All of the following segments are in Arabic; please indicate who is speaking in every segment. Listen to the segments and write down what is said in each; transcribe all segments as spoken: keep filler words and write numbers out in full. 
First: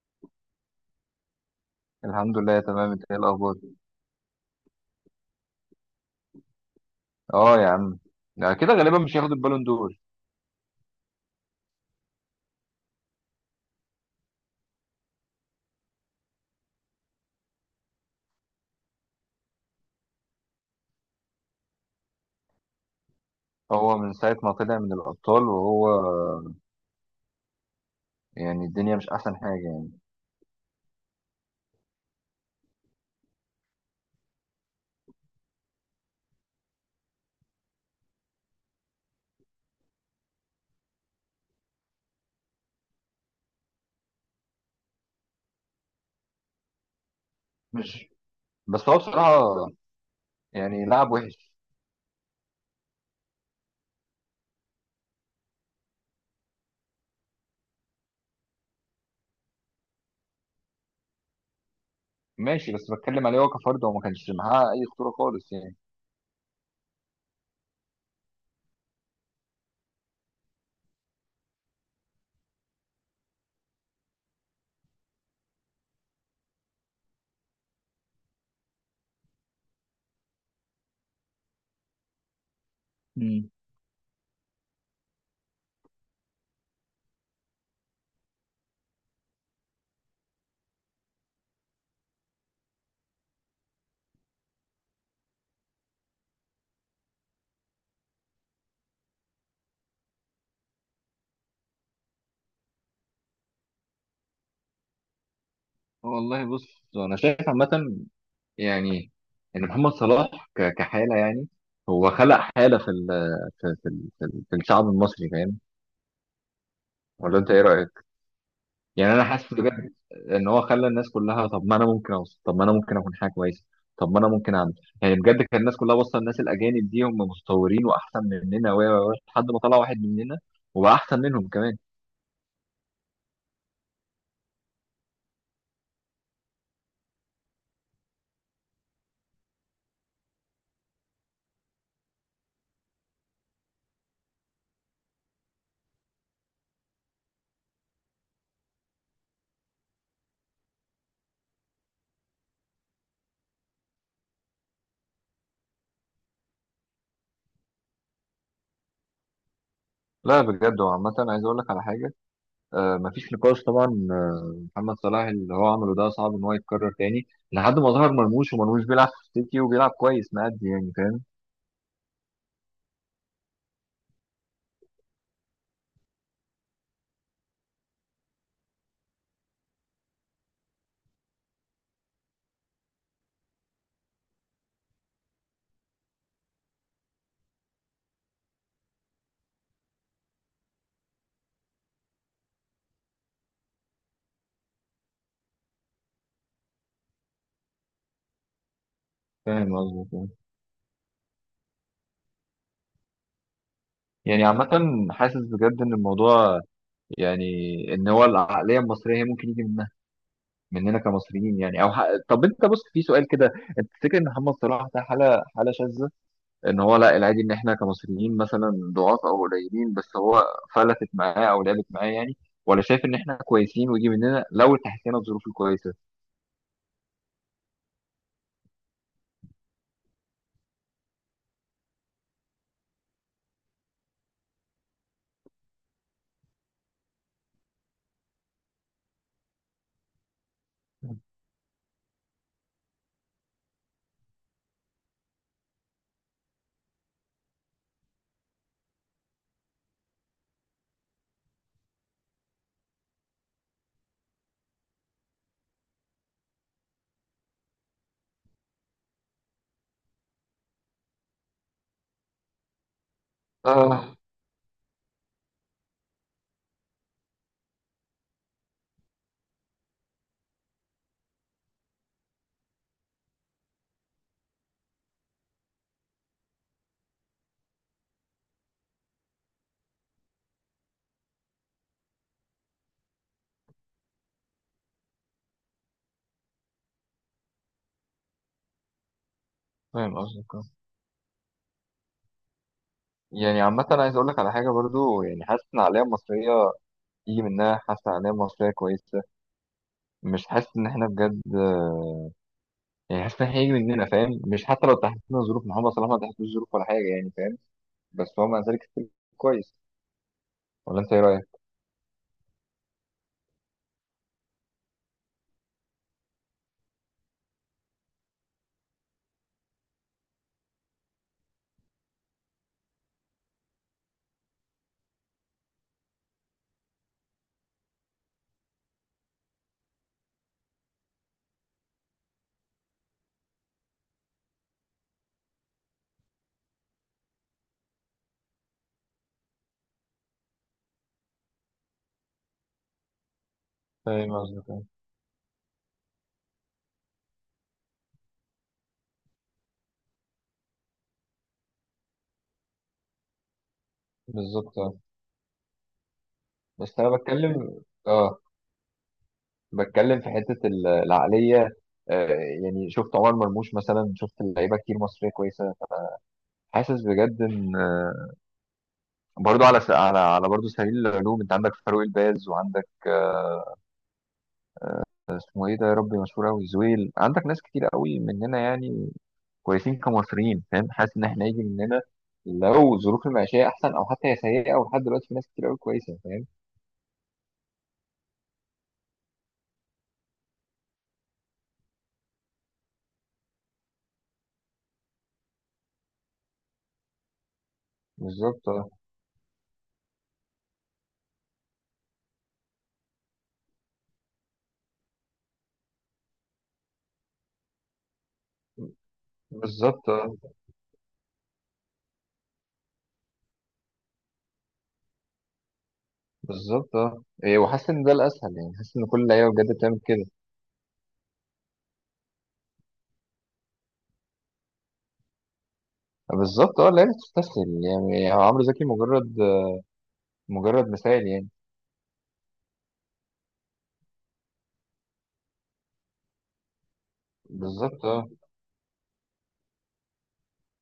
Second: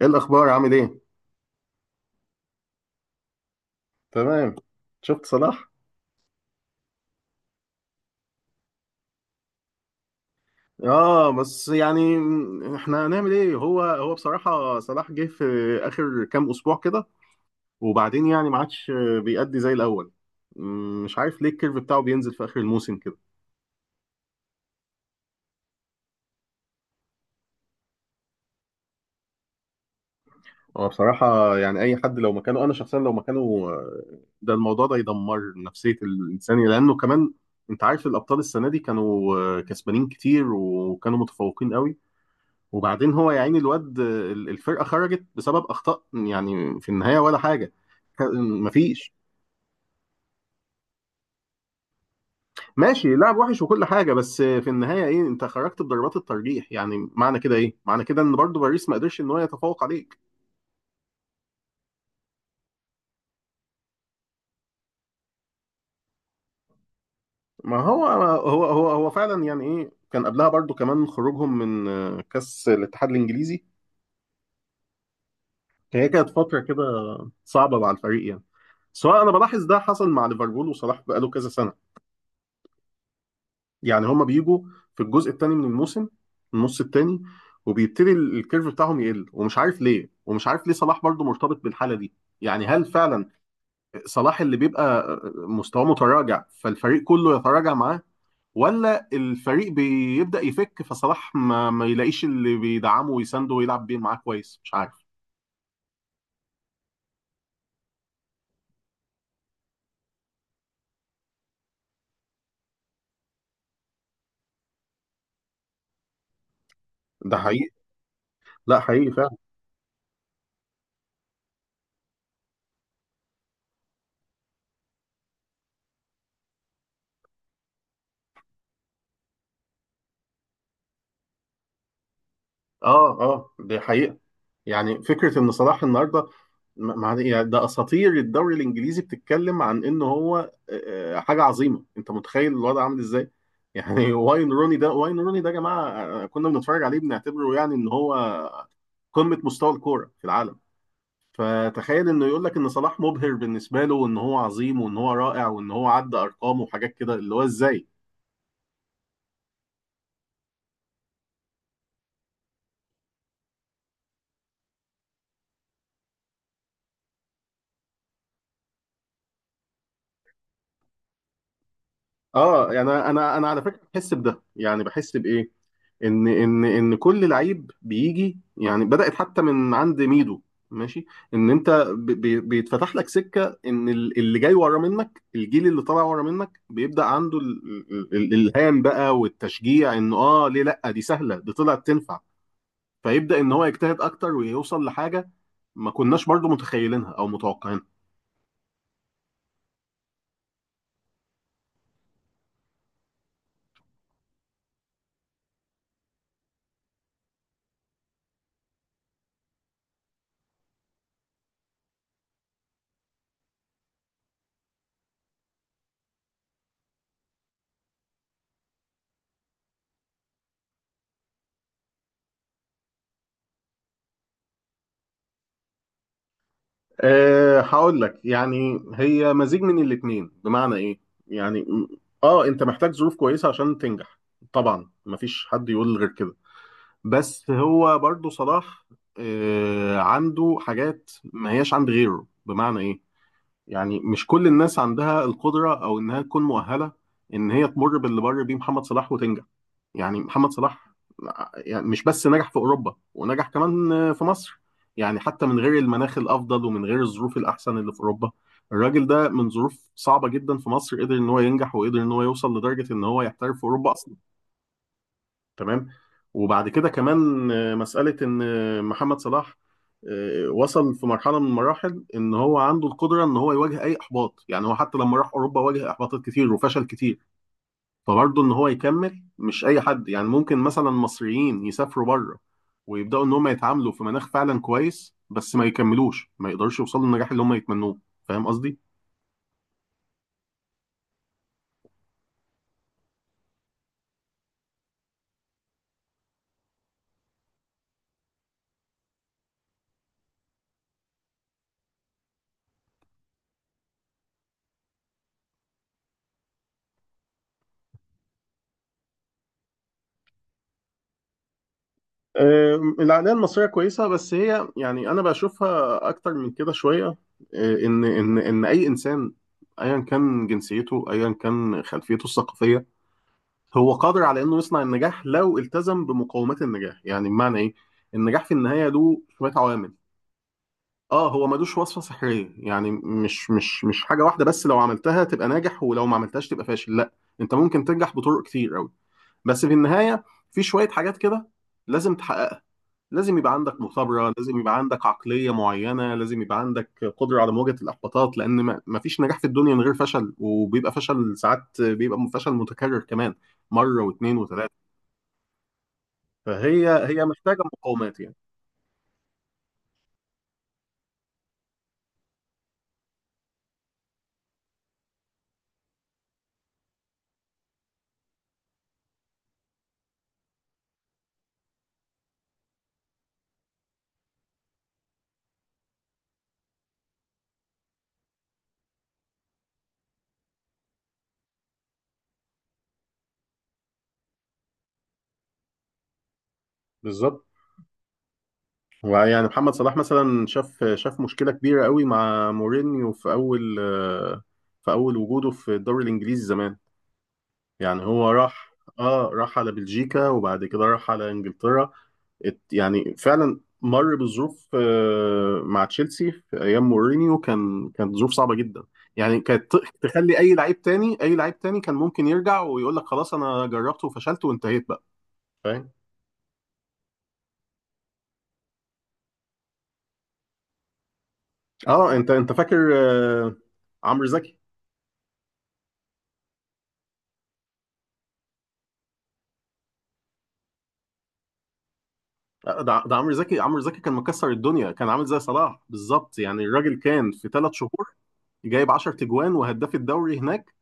Speaker 1: ايه الاخبار، عامل ايه؟
Speaker 2: الحمد لله تمام، انت ايه الاخبار؟
Speaker 1: تمام. شفت صلاح؟
Speaker 2: اه يا عم. لا كده غالبا مش هياخد البالون دور.
Speaker 1: اه، بس يعني احنا هنعمل ايه؟ هو هو بصراحة صلاح جه في اخر كام اسبوع كده، وبعدين يعني ما عادش بيأدي زي الاول. مم، مش عارف ليه الكيرف بتاعه بينزل في اخر الموسم كده.
Speaker 2: هو من ساعه ما طلع من الابطال وهو يعني الدنيا مش احسن حاجه يعني.
Speaker 1: هو بصراحة يعني اي حد لو مكانه، انا شخصيا لو مكانه آه، ده الموضوع ده يدمر نفسية الانسان، لانه كمان انت عارف الابطال السنة دي كانوا آه، كسبانين كتير وكانوا متفوقين قوي. وبعدين هو يا عيني الواد ال- الفرقه خرجت بسبب اخطاء يعني في النهايه ولا حاجه.
Speaker 2: مش
Speaker 1: ك-
Speaker 2: بس هو
Speaker 1: مفيش.
Speaker 2: بصراحه يعني لاعب وحش.
Speaker 1: ماشي، لعب وحش وكل حاجه، بس في النهايه ايه؟ انت خرجت بضربات الترجيح، يعني معنى كده ايه؟ معنى كده ان برضو باريس ما قدرش ان هو يتفوق عليك.
Speaker 2: ماشي بس بتكلم عليه هو كفرد، هو ما كانش معاه اي خطوره خالص يعني.
Speaker 1: ما هو هو هو هو فعلا، يعني ايه، كان قبلها برضو كمان خروجهم من آه، كاس الاتحاد الانجليزي. هي كانت فتره كده صعبه مع الفريق يعني. سواء انا بلاحظ ده حصل مع ليفربول، وصلاح بقاله كذا سنه
Speaker 2: مم.
Speaker 1: يعني هما بيجوا في الجزء الثاني من الموسم، النص الثاني، وبيبتدي ال- الكيرف بتاعهم يقل ومش عارف ليه، ومش عارف ليه صلاح برضو مرتبط بالحالة دي. يعني هل فعلا صلاح اللي بيبقى مستواه متراجع فالفريق كله يتراجع معاه، ولا الفريق بيبدأ يفك فصلاح ما, ما يلاقيش اللي بيدعمه ويسنده ويلعب بيه معاه كويس؟ مش عارف.
Speaker 2: والله بص انا شايف عامه يعني ان محمد صلاح ك- كحاله يعني هو خلق حاله في ال في في, ال- في, ال- في الشعب المصري، فاهم؟
Speaker 1: ده
Speaker 2: ولا انت ايه
Speaker 1: حقيقي.
Speaker 2: رايك؟
Speaker 1: لا، حقيقي
Speaker 2: يعني انا
Speaker 1: فعلا.
Speaker 2: حاسس بجد ان هو خلى الناس كلها طب ما انا ممكن اوصل، طب ما انا ممكن اكون حاجه كويسه، طب ما انا ممكن اعمل يعني بجد. كان الناس كلها باصه الناس الاجانب دي هم متطورين واحسن مننا و و- و- لحد ما طلع واحد مننا وبقى احسن منهم كمان.
Speaker 1: اه اه، دي حقيقة. يعني فكره ان صلاح النهارده ما ما- يعني ده اساطير الدوري الانجليزي بتتكلم عن ان هو آه، حاجه عظيمه. انت متخيل الوضع عامل ازاي؟ يعني واين روني ده، واين روني ده يا جماعه، آه، كنا بنتفرج عليه بنعتبره يعني ان هو قمه مستوى الكوره في العالم. فتخيل انه يقول لك ان صلاح مبهر بالنسبه له، وان هو عظيم وان هو رائع وان هو عدى ارقامه وحاجات كده، اللي هو ازاي.
Speaker 2: لا بجد هو عامة عايز اقول لك على حاجة. آه مفيش نقاش طبعا. آه، محمد صلاح اللي هو عمله ده صعب ان هو يتكرر تاني لحد ما ظهر مرموش، ومرموش بيلعب في السيتي وبيلعب كويس مأدي يعني، فاهم؟
Speaker 1: اه يعني انا انا على فكره بحس بده، يعني بحس بايه؟ ان ان ان كل لعيب بيجي، يعني بدأت حتى من عند ميدو. ماشي. ان انت ب- بي- بيتفتح لك سكة، ان ال- اللي جاي ورا منك، الجيل اللي طالع ورا منك بيبدأ عنده ال- ال- ال- الالهام بقى والتشجيع، انه اه ليه لا، دي سهلة، دي طلعت تنفع. فيبدأ ان هو يجتهد اكتر ويوصل لحاجة ما كناش برضو متخيلينها او متوقعينها.
Speaker 2: فاهم قصدك آه. يعني عامة حاسس بجد ان الموضوع يعني ان هو العقليه المصريه هي ممكن يجي من مننا كمصريين يعني. او ح... طب انت بص في سؤال كده. انت تفتكر ان محمد صلاح ده حاله، حاله شاذه، ان هو لا العادي، ان احنا كمصريين مثلا ضعاف او قليلين بس هو فلتت معاه او لعبت معاه يعني؟ ولا شايف ان احنا كويسين ويجي مننا لو تحسينا الظروف الكويسه؟
Speaker 1: أه هقول لك يعني هي مزيج من الاتنين. بمعنى ايه؟ يعني م- اه، انت محتاج ظروف كويسة عشان تنجح، طبعا مفيش حد يقول غير كده. بس هو برضو صلاح أه عنده حاجات ما هياش عند غيره. بمعنى ايه؟ يعني مش كل الناس عندها القدرة او انها تكون مؤهلة ان هي تمر باللي مر بيه محمد صلاح وتنجح. يعني محمد صلاح يعني مش بس نجح في اوروبا، ونجح كمان في مصر. يعني حتى من غير المناخ الافضل ومن غير الظروف الاحسن اللي في اوروبا، الراجل ده من ظروف صعبه جدا في مصر قدر ان هو ينجح، وقدر ان هو يوصل لدرجه ان هو يحترف في اوروبا اصلا.
Speaker 2: اه،
Speaker 1: تمام. وبعد كده كمان آه، مساله ان آه، محمد صلاح آه، وصل في مرحله من المراحل ان هو عنده القدره ان هو يواجه اي احباط. يعني هو حتى لما راح اوروبا واجه احباطات كتير وفشل كتير، فبرضه ان هو يكمل مش اي حد يعني. ممكن مثلا مصريين يسافروا بره، ويبداوا ان هم يتعاملوا في مناخ فعلا كويس، بس ما يكملوش، ما يقدروش يوصلوا للنجاح اللي هم يتمنوه. فاهم قصدي؟
Speaker 2: فاهم قصدك آه. يعني عامة أنا عايز أقول لك على حاجة برضو، يعني حاسس إن العقلية المصرية يجي منها. حاسس إن العقلية المصرية كويسة، مش حاسس إن إحنا بجد يعني. حاسس إن إحنا هيجي مننا، فاهم؟ مش حتى لو تحسينا ظروف محمد صلاح ما تحسناش ظروف ولا حاجة يعني، فاهم؟ بس هو مع ذلك ستيل كويس. ولا انت ايه رايك؟
Speaker 1: آم، العقليه المصريه كويسه، بس هي يعني انا بشوفها اكتر من كده شويه. آه، ان ان ان اي انسان، ايا كان جنسيته، ايا كان خلفيته الثقافيه، هو قادر على انه يصنع النجاح لو التزم بمقومات النجاح. يعني بمعنى ايه؟ النجاح في النهايه له شويه عوامل. اه، هو ملوش وصفة سحرية، يعني مش مش مش حاجة واحدة بس لو عملتها تبقى ناجح ولو ما عملتهاش تبقى فاشل، لا. انت ممكن تنجح بطرق كتير قوي، بس في النهاية في شوية حاجات كده لازم تحققها. لازم يبقى عندك
Speaker 2: فاهم
Speaker 1: مثابرة، لازم
Speaker 2: قصدك
Speaker 1: يبقى
Speaker 2: أيوة.
Speaker 1: عندك عقلية معينة، لازم يبقى عندك قدرة على مواجهة الإحباطات، لأن ما ما فيش نجاح في الدنيا من غير فشل. وبيبقى فشل ساعات، بيبقى فشل متكرر كمان، مرة واثنين
Speaker 2: بالظبط
Speaker 1: وثلاثة.
Speaker 2: آه.
Speaker 1: فهي،
Speaker 2: بس انا
Speaker 1: هي محتاجة
Speaker 2: بتكلم.
Speaker 1: مقاومات يعني.
Speaker 2: اه بتكلم في حته ال- العقليه. آه يعني شفت عمر مرموش مثلا، شفت لعيبه كتير مصريه كويسه. حاسس بجد ان آه، برضو على س... على على برضو سبيل العلوم انت عندك فاروق الباز، وعندك آه، اسمه ايه ده يا ربي مشهور قوي، زويل. عندك ناس كتير قوي مننا يعني، كويسين كمصريين، فاهم؟ حاسس ان احنا يجي مننا لو ظروف المعيشيه احسن، او حتى هي سيئه ولحد دلوقتي في ناس كتير قوي كويسه، فاهم؟
Speaker 1: بالظبط. ويعني محمد صلاح مثلا شاف شاف مشكلة كبيرة قوي مع مورينيو في أول، في أول وجوده في الدوري الإنجليزي زمان. يعني هو
Speaker 2: بالظبط
Speaker 1: راح،
Speaker 2: اه.
Speaker 1: اه، راح على بلجيكا، وبعد كده راح على إنجلترا. ات- يعني فعلا مر بظروف آه، مع تشيلسي في أيام مورينيو، كان، كانت ظروف صعبة جدا. يعني كانت ت-
Speaker 2: بالظبط اه.
Speaker 1: تخلي أي لعيب تاني، أي لعيب تاني كان ممكن يرجع ويقول لك خلاص أنا جربت وفشلت وانتهيت بقى. فاهم؟
Speaker 2: بالظبط اه، إيه، وحاسس ان ده الاسهل يعني، حاسس ان كل اللعيبه بجد بتعمل كده.
Speaker 1: اه، انت انت فاكر آه، عمرو زكي؟
Speaker 2: آه، بالظبط اه. اللعيبه بتستسهل يعني، هو عمرو زكي مجرد مجرد مثال يعني.
Speaker 1: ده ده عمرو زكي، عمرو زكي كان مكسر الدنيا، كان عامل زي صلاح بالظبط. يعني الراجل كان في ثلاث
Speaker 2: بالظبط
Speaker 1: شهور
Speaker 2: اه.
Speaker 1: جايب 10 تجوان، وهداف الدوري هناك،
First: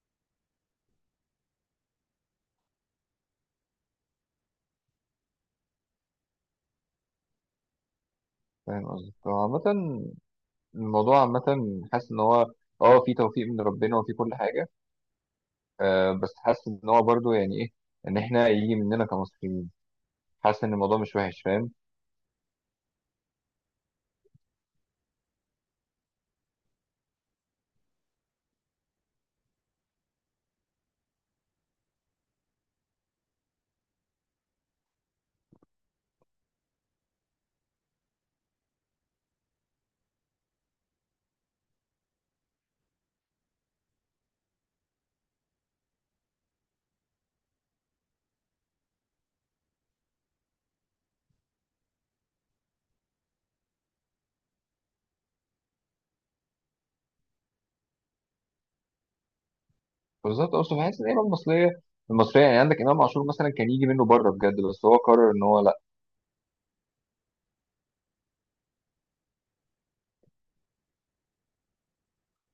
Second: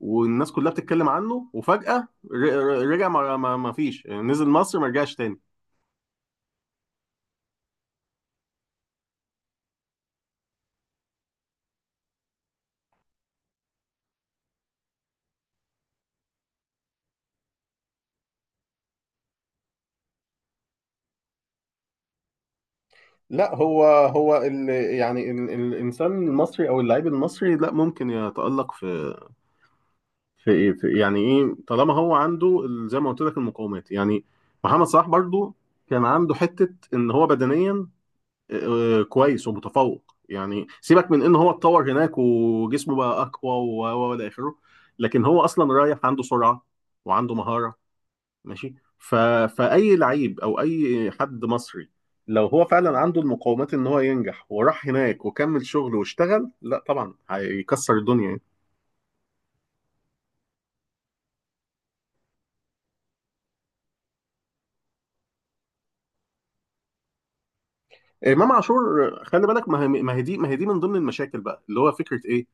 Speaker 1: والناس كلها بتتكلم عنه، وفجأة ر- ر- رجع. ما ما ما فيش يعني، نزل مصر ما رجعش تاني.
Speaker 2: فاهم قصدك. هو عامة الموضوع عامة حاسس ان هو اه في توفيق من ربنا وفي كل حاجة، آه. بس حاسس ان هو برضه يعني ايه، ان احنا يجي مننا كمصريين. حاسس ان الموضوع مش وحش، فاهم؟
Speaker 1: لا هو هو ال يعني ال الانسان المصري او اللاعب المصري، لا، ممكن يتألق في في ايه في، يعني ايه، طالما هو عنده ال- زي ما قلت لك المقومات يعني. محمد صلاح برضو كان عنده حتة ان هو بدنيا آه، كويس ومتفوق. يعني سيبك من ان هو اتطور هناك وجسمه بقى اقوى، و و- والى اخره، لكن هو اصلا رايح عنده سرعه، وعنده مهاره. ماشي ف... فاي لعيب او اي حد مصري، لو هو فعلا عنده المقومات ان هو ينجح وراح هناك وكمل شغله واشتغل، لا طبعا هيكسر الدنيا يعني.
Speaker 2: بالظبط. اصلا حاسس ان اللعيبة المصرية المصرية يعني عندك امام عاشور مثلا كان يجي منه بره بجد بس هو قرر ان هو
Speaker 1: آه، امام عاشور، خلي بالك، ما هي ما هي دي ما هي دي من ضمن المشاكل بقى، اللي هو فكره ايه،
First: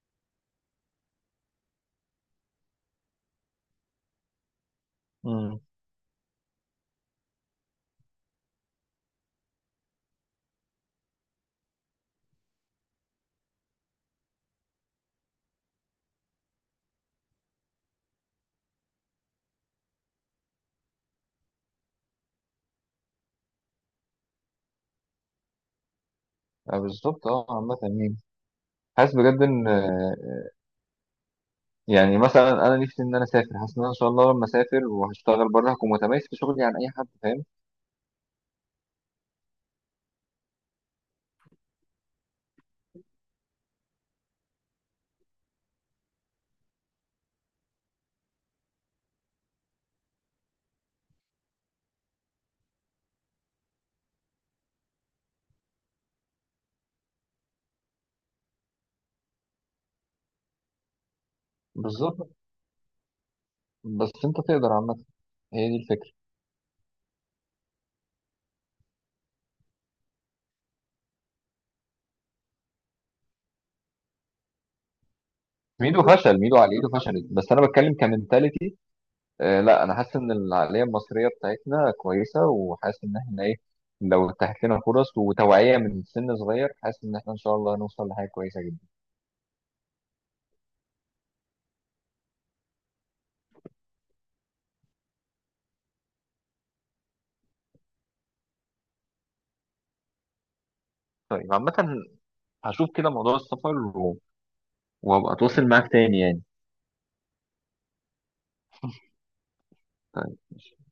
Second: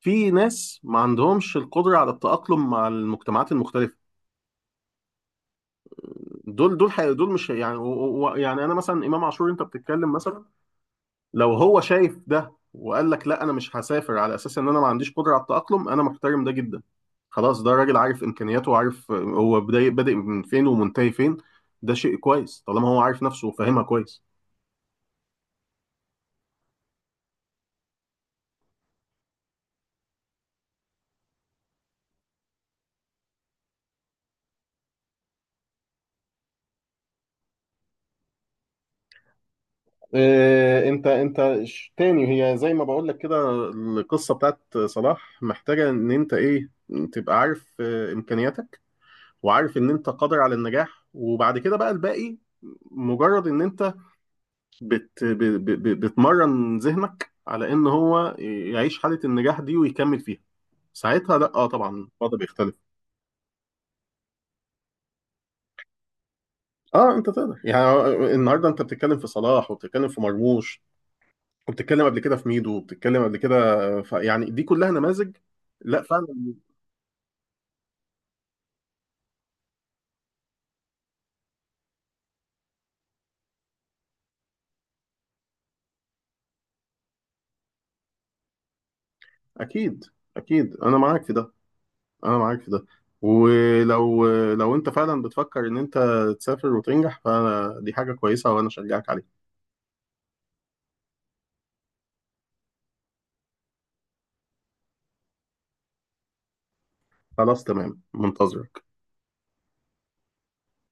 Speaker 1: في ناس ما عندهمش القدره على التاقلم مع المجتمعات المختلفه.
Speaker 2: لا.
Speaker 1: دول دول حي... دول مش يعني و... و... يعني انا مثلا امام عاشور انت بتتكلم مثلا. لو هو شايف ده وقال لك لا انا مش هسافر، على اساس ان انا ما عنديش قدره على التاقلم، انا محترم ده جدا. خلاص ده راجل عارف امكانياته، وعارف هو بداي... بادئ من فين ومنتهي فين. ده شيء كويس طالما هو عارف نفسه وفاهمها كويس.
Speaker 2: آه، بالظبط اه. عامة يعني حاسس بجد ان آه، يعني مثلا انا نفسي ان انا اسافر. حاسس ان انا ان شاء الله لما اسافر وهشتغل بره هكون متميز في شغلي عن اي حد، فاهم؟
Speaker 1: إيه، انت انت ش- تاني هي زي ما بقول لك كده، القصه بتاعت صلاح محتاجه ان انت ايه؟ تبقى عارف آه، امكانياتك، وعارف ان انت قادر على النجاح، وبعد كده بقى الباقي مجرد ان انت بت ب- ب- ب- بتمرن ذهنك على ان هو يعيش حالة النجاح دي ويكمل فيها. ساعتها لا، اه، طبعا
Speaker 2: بالظبط.
Speaker 1: الوضع بيختلف.
Speaker 2: بس انت تقدر عامة، هي دي الفكرة.
Speaker 1: اه، انت تقدر يعني، النهارده انت بتتكلم في صلاح، وبتتكلم في مرموش، وبتتكلم قبل كده في ميدو، وبتتكلم قبل كده، ف... يعني دي كلها نماذج. لا،
Speaker 2: ميدو فشل،
Speaker 1: فعلا.
Speaker 2: ميدو عقليته فشلت، بس انا بتكلم كمنتاليتي. آه لا انا حاسس ان العقلية المصرية بتاعتنا كويسة، وحاسس ان احنا ايه، لو اتاحت لنا فرص وتوعية من سن صغير حاسس ان احنا ان شاء الله هنوصل لحاجة كويسة جدا.
Speaker 1: اكيد، اكيد انا معاك في ده، انا معاك في ده. ولو، لو انت فعلا بتفكر ان انت تسافر وتنجح، فدي حاجة كويسة وانا اشجعك عليها.
Speaker 2: طيب عامة هشوف كده موضوع السفر و- وهبقى اتواصل معاك تاني يعني.
Speaker 1: خلاص، تمام، منتظرك.
Speaker 2: طيب.